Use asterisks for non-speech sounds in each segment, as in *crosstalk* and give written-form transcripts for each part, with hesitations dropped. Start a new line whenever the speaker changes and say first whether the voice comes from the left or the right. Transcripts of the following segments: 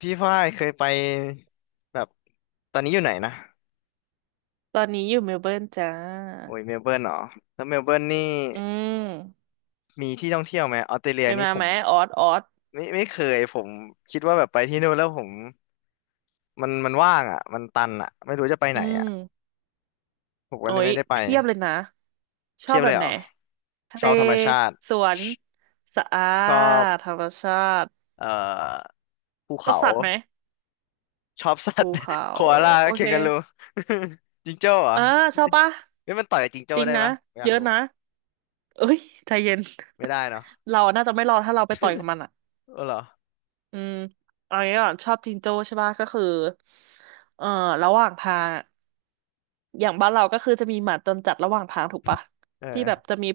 left: พี่ฝ้ายเคยไปแบบตอนนี้อยู่ไหนนะ
right: ตอนนี้อยู่เมลเบิร์นจ้า
left: โอ้ยเมลเบิร์นเหรอแล้วเมลเบิร์นนี่
right: อืม
left: มีที่ท่องเที่ยวไหมออสเตรเลี
right: เค
left: ย
right: ย
left: นี่
right: มา
left: ผ
right: ไห
left: ม
right: มออสออส
left: ไม่เคยผมคิดว่าแบบไปที่นู่นแล้วผมมันว่างอ่ะมันตันอ่ะไม่รู้จะไปไห
right: อื
left: นอ่ะ
right: ม
left: ผมก็
right: โอ้
left: เลย
right: ย
left: ไม่ได้ไป
right: เพียบเลยนะชอ
left: เที
right: บ
left: ยบ
right: แบ
left: เล
right: บ
left: ยเห
right: ไห
left: ร
right: น
left: อ
right: ทะ
left: ช
right: เล
left: อบธรรมชาติ
right: สวน
left: ช
right: สะอา
left: ชอบ
right: ดธรรมชาติ
left: เอ่อภู
right: ชอบ
left: เขา
right: สัตว์ไหม
left: ชอบสัต
right: ภู
left: ว์
right: เขา
left: *laughs* โคอาลา
right: โอ
left: เค
right: เค
left: นการู *laughs* จิงโจ้เหรอ
right: เออชอบปะ
left: ไม่มันต่อยกับจิงโจ้
right: จริง
left: ได้
right: นะ
left: ปะไม่อยา
right: เย
left: ก
right: อะ
left: รู้
right: นะเอ้ยใจเย็น
left: ไม่ได้เนาะ
right: *laughs* เราน่าจะไม่รอดถ้าเราไปต่อยกับมันอ่ะ
left: เออเหรอ
right: อืมเอางี้ก่อนชอบจิงโจ้ใช่ปะก็คือเอ่อระหว่างทางอะ อย่างบ้านเราก็คือจะมีหมาจรจัดระหว่างทางถูกปะ
left: เอ
right: ที่แบบ
left: อ
right: จะมี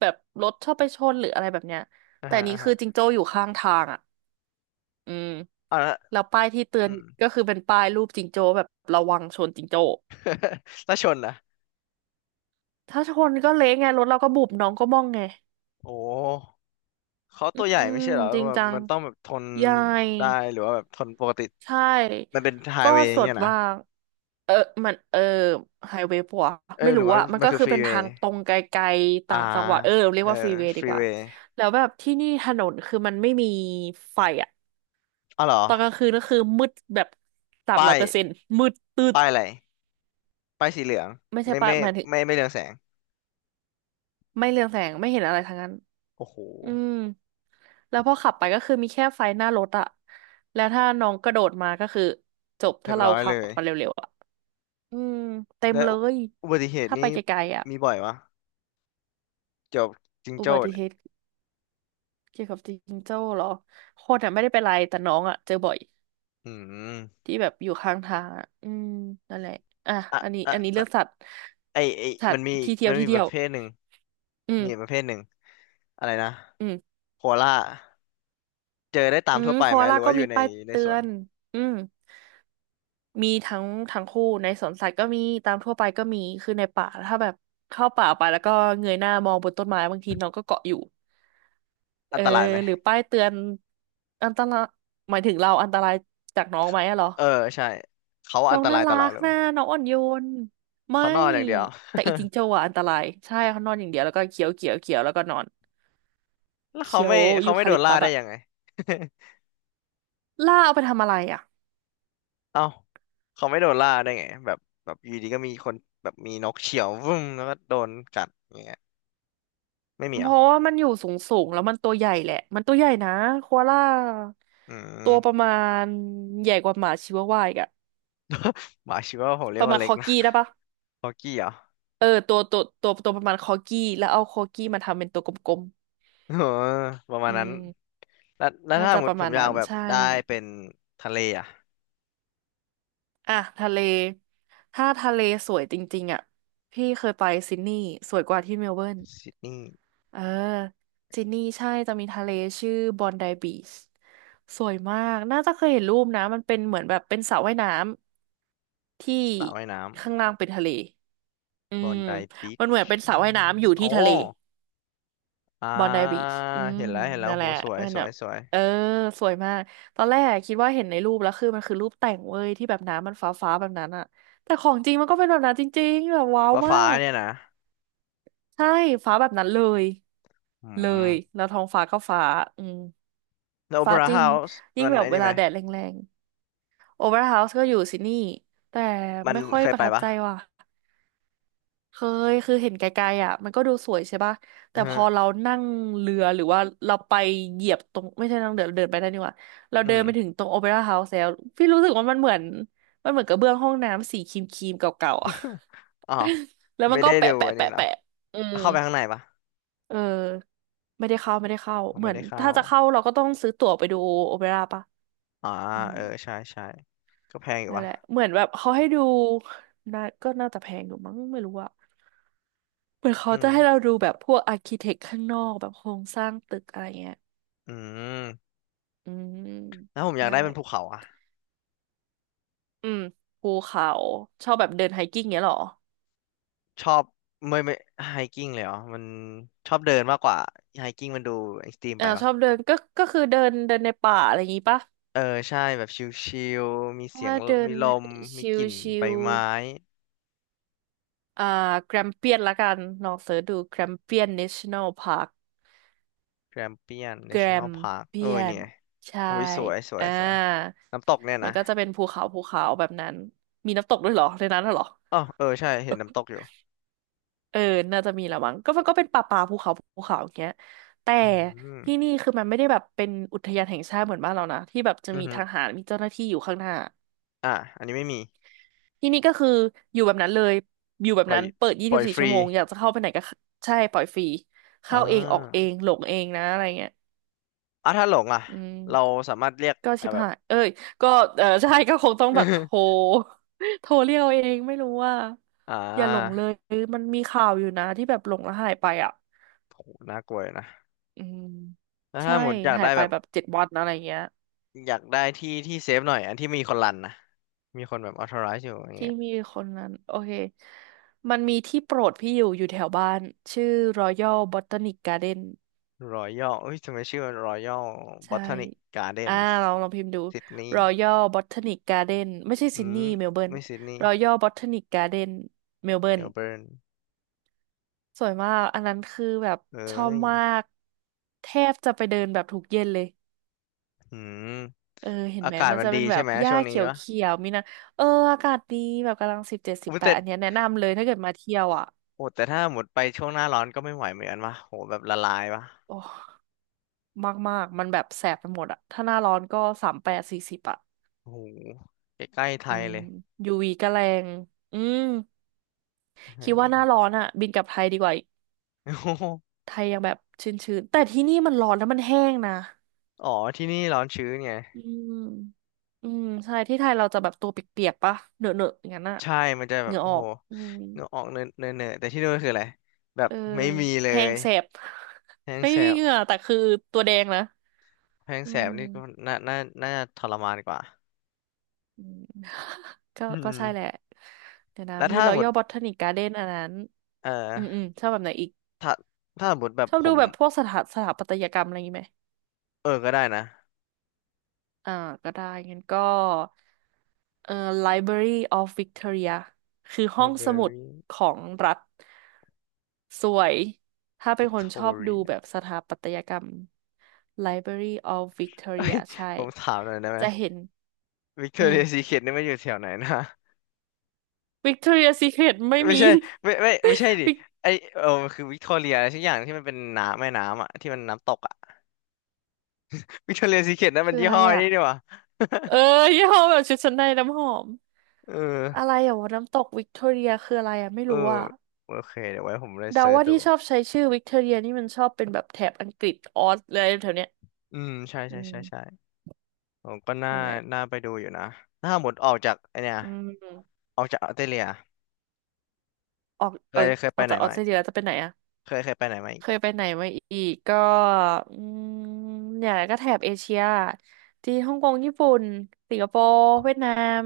right: แบบรถชอบไปชนหรืออะไรแบบเนี้ย
left: อ่า
right: แต่
left: ฮะ
right: อันนี้
left: อ่า
right: คื
left: ฮะ
right: อจิงโจ้อยู่ข้างทางอ่ะอืม
left: เอาละ
right: แล้วป้ายที่เตือนก็คือเป็นป้ายรูปจิงโจ้แบบระวังชนจิงโจ้
left: *laughs* แล้วชนล่ะ
right: ถ้าชนก็เละไงรถเราก็บุบน้องก็ม่องไง
left: โอ้เขา
right: อ
left: ตัวใหญ่
right: ื
left: ไม่
right: ม
left: ใช่เหรอ
right: จริง
left: แบบ
right: จัง
left: มันต้องแบบทน
right: ใหญ่
left: ได้หรือว่าแบบทนปกติ
right: ใช่
left: มันเป็นไฮ
right: ก็
left: เวย์อ
right: ส
left: ย่างเงี้
right: ด
left: ยนะ
right: มากเออมันเออไฮเวย์ปะวะ
left: เอ้ย
right: ไม่
left: หรื
right: รู้
left: อว่า
right: อะมัน
left: มัน
right: ก็
left: คือ
right: คือ
left: ฟรี
right: เป็น
left: เว
right: ทา
left: ย์
right: งตรงไกลๆ
left: อ่า
right: ต่างจังหวัดเออเรีย
left: เอ
right: ก
left: อ
right: ว่าฟรีเวย์
left: ฟ
right: ดี
left: รี
right: กว่า
left: เวย์
right: แล้วแบบที่นี่ถนนคือมันไม่มีไฟอะ
left: อ๋อเหรอ
right: ตอนกลางคืนก็คือมืดแบบสาม
left: ป้า
right: ร้อย
left: ย
right: เปอร์เซ็นต์มืดตืด
left: ป้ายอะไรป้ายสีเหลือง
right: ไม่ใช่
left: ไม่
right: ปะ
left: ไม่
right: หมายถึง
left: ไม่เรืองแสง
right: ไม่เรืองแสงไม่เห็นอะไรทั้งนั้น
left: โอ้โห
right: อืมแล้วพอขับไปก็คือมีแค่ไฟหน้ารถอะแล้วถ้าน้องกระโดดมาก็คือจบ
left: เรีย
right: ถ้า
left: บ
right: เรา
left: ร้อย
right: ขั
left: เลย
right: บมาเร็วๆอะ อืมเต็ม
left: แล้ว
right: เลย
left: อุบัติเหตุ
right: ถ้าไป
left: นี่
right: ไกลๆอ่ะ
left: มีบ่อยวะเกี่ยวกับจิง
right: อุ
left: โจ้
right: บัติ
left: เนี่
right: เห
left: ย
right: ตุเกี่ยวกับจิงโจ้เหรอคนอ่ะไม่ได้เป็นไรแต่น้องอ่ะเจอบ่อย
left: อืม
right: ที่แบบอยู่ข้างทางอ่ะอืมนั่นแหละอ่ะ
left: อ่ะ
right: อันนี้
left: อ่ะ
right: อันนี้
left: ละ
right: เรื่องสัตว์
left: ไอ
right: สัต
left: มัน
right: ว์
left: มีอีก
right: ที่เที่ย
left: มั
right: ว
left: น
right: ที่
left: มีป
right: เที่ย
left: ระ
right: ว
left: เภทหนึ่ง
right: อืม
left: มีอีกประเภทหนึ่งอะไรนะ
right: อืม
left: โคอาล่า เจอได้ตา
right: อื
left: ม
right: ม
left: ทั่วไป
right: โค
left: ไหม
right: อา
left: ห
right: ล่า
left: รือ
right: ก็
left: ว่าอ
right: มี
left: ยู่ใน
right: ป้าย
left: ใน
right: เตื
left: ส
right: อ
left: วน
right: นอืมมีทั้งทั้งคู่ในสวนสัตว์ก็มีตามทั่วไปก็มีคือในป่าถ้าแบบเข้าป่าไปแล้วก็เงยหน้ามองบนต้นไม้บางทีน้องก็เกาะอยู่ เอ
left: อัน
right: อ
left: ตรายไหม
right: หรือป้ายเตือนอันตรายหมายถึงเราอันตรายจากน้องไหมอะเหรอ
left: เออใช่เขาอั
right: น้อ
left: น
right: ง
left: ต
right: น่า
left: รายต่อ
right: รั
left: เรา
right: ก
left: เลย
right: นะ
left: วะ
right: น้องอ่อนโยนไม่
left: เขานอนอย่างเดียว
right: แต่อีจิงโจ้อะอันตรายใช่เขานอนอย่างเดียวแล้วก็เคี้ยวเคี้ยวเคี้ยวแล้วก็นอน
left: แล้วเขา
right: เคี้ยว
left: ไม่เขา
right: ยู
left: ไม่
right: คา
left: โด
right: ลิ
left: น
right: ป
left: ล่า
right: ตัส
left: ได้
right: อะ
left: ยังไง
right: ล่าเอาไปทำอะไรอะ
left: *laughs* เอ้าเขาไม่โดนล่าได้ไงแบบแบบอยู่ดีก็มีคนแบบมีนกเฉี่ยววุ้มแล้วก็โดนกัดอย่างเงี้ยไม่มีเห
right: เพ
left: รอ
right: ราะว่ามันอยู่สูงสูงแล้วมันตัวใหญ่แหละมันตัวใหญ่นะโคอาล่า
left: อื
right: ตัวประ
left: ม
right: มาณใหญ่กว่าหมาชิวาวาอีกอะ
left: บาชิว่าผมเรี
right: ป
left: ยก
right: ระ
left: ว่า
right: มาณ
left: เล็
right: ค
left: ก
right: อ
left: นะ
right: กี้ได้ปะ
left: ฮอกกี้เหรอ
right: เออตัวประมาณคอกี้แล้วเอาคอกี้มาทำเป็นตัวกลม
left: เออประ
right: ๆ
left: มา
right: อื
left: ณนั้น
right: ม
left: แล้ว
right: น่า
left: ถ้าส
right: จะ
left: มม
right: ป
left: ติ
right: ระ
left: ผ
right: มา
left: ม
right: ณ
left: อยา
right: นั้
left: ก
right: น
left: แบบ
right: ใช่
left: ได้เป็นทะเลอ่ะ
right: อ่ะทะเล ถ้าทะเลสวยจริงๆอ่ะพี่เคยไปซิดนีย์สวยกว่าที่เมลเบิร์น
left: ซิดนีย์
right: เออซิดนีย์ใช่จะมีทะเลชื่อบอนไดบีชสวยมากน่าจะเคยเห็นรูปนะมันเป็นเหมือนแบบเป็นสระว่ายน้ำที่
left: สระว่ายน้
right: ข้างล่างเป็นทะเลอื
left: ำบอ
right: ม
left: นไดบี
right: มันเห
left: ช
right: มือนเป็นสระว่ายน้ำอยู่
left: อ๋อ
right: ที่ทะเล
left: อ่า
right: บอนไดบีชอืม
left: เห็นแล้วเห็นแล้ว
right: นั่นแห
left: โห
right: ละ
left: สวย
right: มัน
left: ส
right: แบ
left: วย
right: บ
left: สวย
right: เออ สวยมาก ตอนแรกคิดว่าเห็นในรูปแล้วคือมันคือรูปแต่งเว้ยที่แบบน้ำมันฟ้าฟ้าแบบนั้นอะแต่ของจริงมันก็เป็นแบบนั้นจริงๆแบบว้าว
left: ฟ้า
right: มา
left: ฟ้า
right: ก
left: เนี่ยนะ
right: ใช่ ฟ้าแบบนั้นเลย
left: อื
right: เล
left: ม
right: ย แล้วท้องฟ้าก็ฟ้า อืม
left: แล้วโอเป
right: ฟ้า
left: ร่า
right: จริ
left: เฮา
right: ง
left: ส์
right: ยิ่ง
left: มัน
right: แบบ
left: ไอ้
right: เว
left: นี่ไห
right: ลา
left: ม
right: แดดแรงๆโอเวอร์เฮาส์ก็อยู่ซิดนีย์แต่
left: มัน
right: ไม่ค่อย
left: เคย
right: ประ
left: ไป
right: ทับ
left: ปะ
right: ใจว่ะ เคยคือเห็นไกลๆอ่ะมันก็ดูสวยใช่ป่ะ
left: อื
right: แต่
left: อ
right: พ
left: ฮะ
right: อเรานั่งเรือหรือว่าเราไปเหยียบตรงไม่ใช่นั่งเดินเดินไปได้นดี่หว่าเรา
left: อื
right: เดิน
left: ม
right: ไปถึงตรงโอเปร่าเฮาส์แล้วพี่รู้สึกว่ามันเหมือนกระเบื้องห้องน้ำสีครีมๆเก่าๆอ่ะ
left: *laughs* อ้าว
right: *laughs* แล้วมั
left: ไม่
right: นก็
left: ได้
right: แปะ
left: ดู
right: แปะ
left: อันนี้
right: แปะ
left: เนา
right: แปะอืม
left: เข้าไปข้างในปะ
right: เออไม่ได้เข้า
left: อ
right: เหมื
left: ไม่
right: อน
left: ได้เข้า
right: ถ้าจะเข้าเราก็ต้องซื้อตั๋วไปดูโอเปร่าป่ะ
left: อ่า
right: อืม
left: เออใช่ใช่ก็แพงอยู่
right: นั่น
left: ปะ
right: แหละเหมือนแบบเขาให้ดูน่าก็น่าจะแพงอยู่มั้งไม่รู้อะเหมือนเขา
left: อื
right: จะให้เรา
left: ม
right: ดูแบบพวกอาร์คิเทคข้างนอกแบบโครงสร้างตึกอะไรเงี้ย
left: อืม
right: อืม
left: แล้วผมอยาก
right: นั่
left: ได้
right: นแห
left: เป็
right: ละ
left: นภูเขาอะ
right: อืมภูเขาชอบแบบเดินไฮกิ้งเงี้ยเหรอ
left: ชอบไม่ไฮกิ้งเลยเหรอมันชอบเดินมากกว่าไฮกิ้งมันดูเอ็กซ์ตรีมไป
right: อ่าช
left: ปะ
right: อบเดินก็คือเดินเดินในป่าอะไรอย่างงี้ปะ
left: เออใช่แบบชิลๆมีเสียง
right: ถ้าเดิ
left: มี
right: น
left: ลม
right: ช
left: มีกลิ่น
right: ิ
left: ใบ
right: ล
left: ไม้
right: ๆอ่าแกรมเปียนละกันลองเสิร์ชดูแกรมเปียน National Park
left: แกรมเปียน n
right: แก
left: a
right: ร
left: t น o n ล
right: ม
left: พาร์ k
right: เปี
left: เอ้
right: ย
left: ยเนี่
right: น
left: ย
right: ใช่
left: โอ้ยสวยสว
right: อ่า
left: ยสวยน้ำตกเนี่ย
right: มัน
left: นะ
right: ก็จะเป็นภูเขาภูเขาแบบนั้นมีน้ำตกด้วยเหรอในนั้นน่ะเหรอ
left: อ๋อเออใช่เห็นน้ำตกอยู่
right: เออน่าจะมีละมั้งมันก็เป็นป่าป่าภูเขาภูเขาอย่างเงี้ยแต่
left: อืม
right: ที่นี่คือมันไม่ได้แบบเป็นอุทยานแห่งชาติเหมือนบ้านเรานะที่แบบจะ
left: อือ
right: มี
left: ฮึ
right: ทหารมีเจ้าหน้าที่อยู่ข้างหน้า
left: อ่ะอันนี้ไม่มี
right: ที่นี่ก็คืออยู่แบบนั้นเลยอยู่แบบ
left: ปล่อ
right: นั้
left: ย
right: นเปิดยี่
left: ปล่
right: สิบ
left: อย
right: สี่
left: ฟ
right: ชั่
left: รี
right: วโมงอยากจะเข้าไปไหนก็เข้าใช่ปล่อยฟรี
left: อ่
right: เข้าเองออกเอ
left: า
right: งหลงเองนะอะไรเงี้ย
left: อ่ะถ้าหลงอ่ะ
right: อืม
left: เราสามารถเรียก
right: ก็ชิ
left: อ่ะ
right: บ
left: แบบ
right: หาย เอ้ยก็เออ *laughs* ใช่ ก็คงต้องแบบโทร
left: *laughs*
right: *laughs* โทรเรียกเอาเอง ไม่รู้ว่า
left: อ่
right: อย่าหลงเล
left: า
right: ย มันมีข่าวอยู่นะที่แบบหลงแล้วหายไปอ่ะ
left: โหน่ากลัวอยู่นะ
right: อืม
left: แล้ว
right: ใช่
left: ถ้าหมดอยาก
right: หา
left: ได้
right: ยไป
left: แบบ
right: แบบ7 วันอะไรเงี้ย
left: อยากได้ที่ที่เซฟหน่อยอันที่มีคนรันนะมีคนแบบ authorize อยู่อย่าง
right: ที่
left: เงี้ย
right: มีคนนั้น โอเค มันมีที่โปรดพี่อยู่ อยู่แถวบ้าน ชื่อ Royal Botanic Garden
left: รอยัลเอ้ยทำไมชื่อรอยัลบอ
right: ใช่
left: ทนิกการ์เด
right: อ่า
left: นส์
right: ลองพิมพ์ดู
left: ซิดนีย์
right: Royal Botanic Garden ไม่ใช่
left: อื
right: ซิด
left: ม
right: นีย์เมลเบิร์น
left: ไม่ซิดนีย์
right: Royal Botanic Garden เมลเบิ
left: เม
right: ร์น
left: ลเบิร์น
right: สวยมาก อันนั้นคือแบบ
left: เอ
right: ชอ
left: ้
right: บ
left: ย
right: มากแทบจะไปเดินแบบทุกเย็นเลย
left: อืม
right: เออ เห็น
left: อา
right: ไหม
left: กาศ
right: มัน
left: มัน
right: จะ
left: ดี
right: เป็นแบ
left: ใช่
right: บ
left: ไหม
right: หญ้า
left: ช่วงนี้
right: เขียว
left: วะ
right: เขียวมีนะเออ อากาศดีแบบกำลังสิบเจ็ดสิ
left: อุ้
right: บ
left: ย
right: แป
left: แต่
right: ดอันเนี้ยแนะนำเลยถ้าเกิดมาเที่ยวอ่ะ
left: โอ้แต่ถ้าหมดไปช่วงหน้าร้อนก็ไม่ไหวเหมือนกันวะโหแบบละลายวะ
right: โอ้ มากมากมันแบบแสบไปหมดอ่ะ ถ้าหน้าร้อนก็38 40อ่ะ
left: โอ้โหใกล้ๆไท
right: อื
left: ย
right: ม
left: เลย
right: ยูวีก็แรง อืม คิดว่าหน้าร้
left: *laughs* เ
right: อนอ่ะบินกลับไทยดีกว่าอีก
left: ออโอ้โห
right: ไทยยังแบบชื้นๆแต่ที่นี่มันร้อนแล้วมันแห้งนะ
left: อ๋อที่นี่ร้อนชื้นไง
right: อืมอืมใช่ที่ไทยเราจะแบบตัวเปียกๆปะเหนอะๆอย่างนั้นอะ
left: ใช่มันจะ
right: เห
left: แบบ
right: งื่อ
left: โอ้
right: ออ
left: โห
right: ก อืม
left: เนื้อออกเนื้อเนื้อแต่ที่นู่นคืออะไร แบ
right: เอ
left: บ
right: อ
left: ไม่มีเล
right: แห้ง
left: ย
right: แสบ
left: แห้
right: *laughs*
left: ง
right: ไม่
left: แส
right: มี
left: บ
right: เหงื่อแต่คือตัวแดงนะ
left: แพง
right: อื
left: แสบนี่ก็
right: ม
left: น่าน่าจะทรมานกว่า
right: อืม *laughs*
left: อื
right: ก็ใช่แหละ
left: ม
right: เดี๋ยวนะ
left: แล้ว
right: มี
left: ถ้าหมด
right: Royal Botanic Garden อันนั้น
left: เอ่อ
right: อืมอืมชอบแบบไหนอีก
left: ถ้าถ้าหมดแบบ
right: ชอบ
left: ผ
right: ดู
left: ม
right: แบบพวกสถาปัตยกรรมอะไรอย่างงี้ไหม
left: เออก็ได้นะ
right: อ่าก็ได้งั้นก็เอ่อ Library of Victoria คือห้องสมุด
left: Library
right: ของรัฐสวยถ้าเป็นคนชอบดูแบ
left: Victoria
right: บสถาปัตยกรรม Library of
left: *laughs* เอ้
right: Victoria
left: ย
right: ใช่
left: ผมถามหน่อยได้ไหม
right: จะเห็นอืม
left: Victoria Secret นี่มันอยู่แถวไหนนะ
right: Victoria Secret ไม่
left: ไม่
right: มี
left: ใช่ไม่ไม่ใช่
right: *laughs*
left: ดิ
right: วิก
left: ไอเออมันคือวิกตอเรียอะไรสักอย่างที่มันเป็นน้ำแม่น้ำอะที่มันน้ำตกอะ *laughs* วิกตอเรียซีเคร็ตนั่นมั
right: คื
left: น
right: อ
left: ยี่
right: อะไร
left: ห้อไอ
right: อ่ะ
left: นี่ดีกว่า
right: เออยี่ห้อแบบชุดชั้นในน้ำหอม
left: *laughs* เออ
right: อะไรอ่ะวะน้ำตกวิกตอเรียคืออะไรอ่ะไม่
left: เออ
right: รู้อ่ะ
left: โอเคเดี๋ยวไว้ผมเลย
right: เดา
left: เซิร์ช
right: ว่า
left: ดู
right: ที่ชอบใช้ชื่อวิกตอเรียนี่มันชอบเป็นแบบแถบอังกฤษออสเลยแถวเนี้ย
left: อืมใช่ใช่
right: อืม
left: ใช่ใช่ ผมก็น่า
right: นั่นแหละ
left: น่าไปดูอยู่นะถ้าหมดออกจากไอเนี่ย
right: อืม
left: ออกจากออสเตรเลีย
right: ออก
left: เค
right: เอ้
left: ย
right: ย
left: เคย
right: อ
left: ไป
right: อก
left: ไหน
right: จากออส
left: มา
right: เต
left: อี
right: ร
left: ก
right: เลียแล้วจะไปไหนอ่ะ
left: เคยไปไหนมาอี
right: เค
left: ก
right: ยไปไหนมาอีกก็อืมเนี่ยแหละก็แถบเอเชียที่ฮ่องกงญี่ปุ่นสิงคโปร์เวียดนาม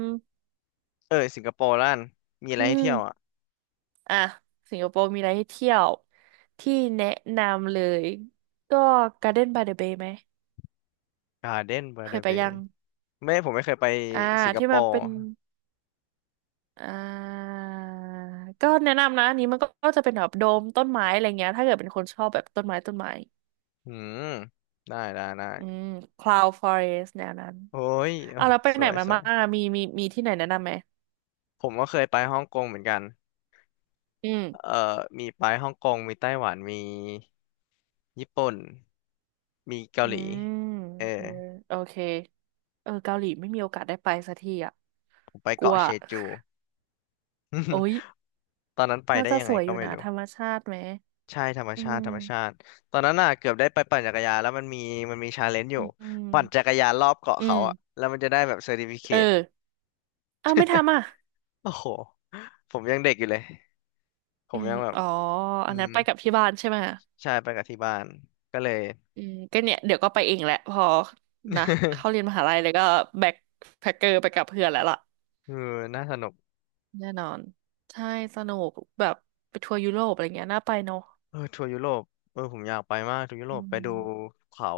left: เออสิงคโปร์ล่นมีอะ
right: อื
left: ไรให้
right: ม
left: เที่ยวอ่ะ
right: อ่ะสิงคโปร์มีอะไรให้เที่ยวที่แนะนำเลยก็ Garden by the Bay ไหม
left: การ์เด้นบา
right: เคย
left: ร์
right: ไป
left: เบ
right: ยั
left: ย์
right: ง
left: ไม่ผมไม่เคยไป
right: อ่า
left: สิงค
right: ที่
left: โป
right: มัน
left: ร์
right: เป็น อ่าก็แนะนำนะอันนี้มันก็จะเป็นแบบโดมต้นไม้อะไรเงี้ยถ้าเกิดเป็นคนชอบแบบต้นไม้ต้นไม้
left: อืมได้ได้ได้
right: อืม cloud forest แนวนั้น
left: โอ้ยเอ้
right: อ่ะ
left: ย
right: แล้วไป
left: ส
right: ไหน
left: วย
right: มา
left: สว
right: บ้า
left: ย
right: งอะมีที่ไหนแนะนำไหม
left: ผมก็เคยไปฮ่องกงเหมือนกัน
right: อืม
left: เอ่อมีไปฮ่องกงมีไต้หวันมีญี่ปุ่นมีเกา
right: อื
left: หลี
right: ม
left: เออ
right: เออโอเคเออเกาหลีไม่มีโอกาสได้ไปสักทีอ่ะ
left: ผมไป
right: กลั
left: เกาะ
right: ว
left: เชจู
right: *laughs* โอ้ย
left: *laughs* ตอนนั้นไป
right: น่า
left: ได้
right: จะ
left: ยัง
right: ส
left: ไง
right: วยอ
left: ก็
right: ยู่
left: ไม่
right: นะ
left: รู้
right: ธรรมชาติไหม
left: ใช่ธรรม
right: อื
left: ชาติ
right: ม
left: ธรรมชาติตอนนั้นน่ะเกือบได้ไปปั่นจักรยานแล้วมันมีชาเลนจ์อยู่
right: อื
left: ปั่นจั
right: ม
left: กรยานรอบเกาะ
right: อื
left: เขาอ่ะ
right: ม
left: แล้วมันจะได้แบบเซอร์ติฟิเค
right: เอ
left: ต
right: ออ้าวไม่ทำอ่ะ
left: โอ้โหผมยังเด็กอยู่เลยผ
right: อื
left: ม
right: ม
left: ยังแบบ
right: อ๋ออัน
left: อื
right: นั้น
left: ม
right: ไปกับที่บ้านใช่ไหม
left: ใช่ไปกับที่บ้านก็เลย
right: อืมก็เนี่ยเดี๋ยวก็ไปเองแหละพอนะเข้าเรียนม
left: *laughs*
right: หาลัยแล้วก็แบ็คแพ็คเกอร์ไปกับเพื่อนแล้วล่ะ
left: เออน่าสนุก
right: แน่นอนใช่สนุกแบบไปทัวร์ยุโรปอะไรเงี้ยน่าไปเนาะ
left: เออทัวร์ยุโรปเออผมอยากไปมากทัวร์ยุโร
right: อื
left: ปไปดู
right: ม
left: เขา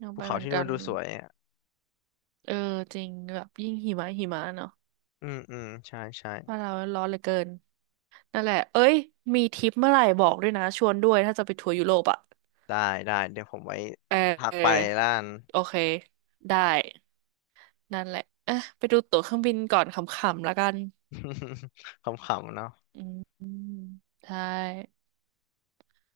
right: น่า
left: ภู
right: ไป
left: เขา
right: เหมือน
left: ที่
right: กั
left: นู่น
right: น
left: ดูสวยอ่ะ
right: เออจริงแบบยิ่งหิมะหิมะเนาะ
left: อืมอืมใช่ใช่
right: ว่านเราร้อนเหลือเกินนั่นแหละเอ้ยมีทริปเมื่อไหร่บอกด้วยนะชวนด้วยถ้าจะไปทัวร์ยุโรปอ่ะ
left: ได้ได้เดี๋ยวผมไว้
right: เออ
left: ทัก
right: เออ
left: ไปล้าน
right: โอเคได้นั่นแหละอ่ะไปดูตั๋วเครื่องบินก่อนขำๆแล้วกัน
left: *laughs* ขำๆเนาะ
right: อืมใช่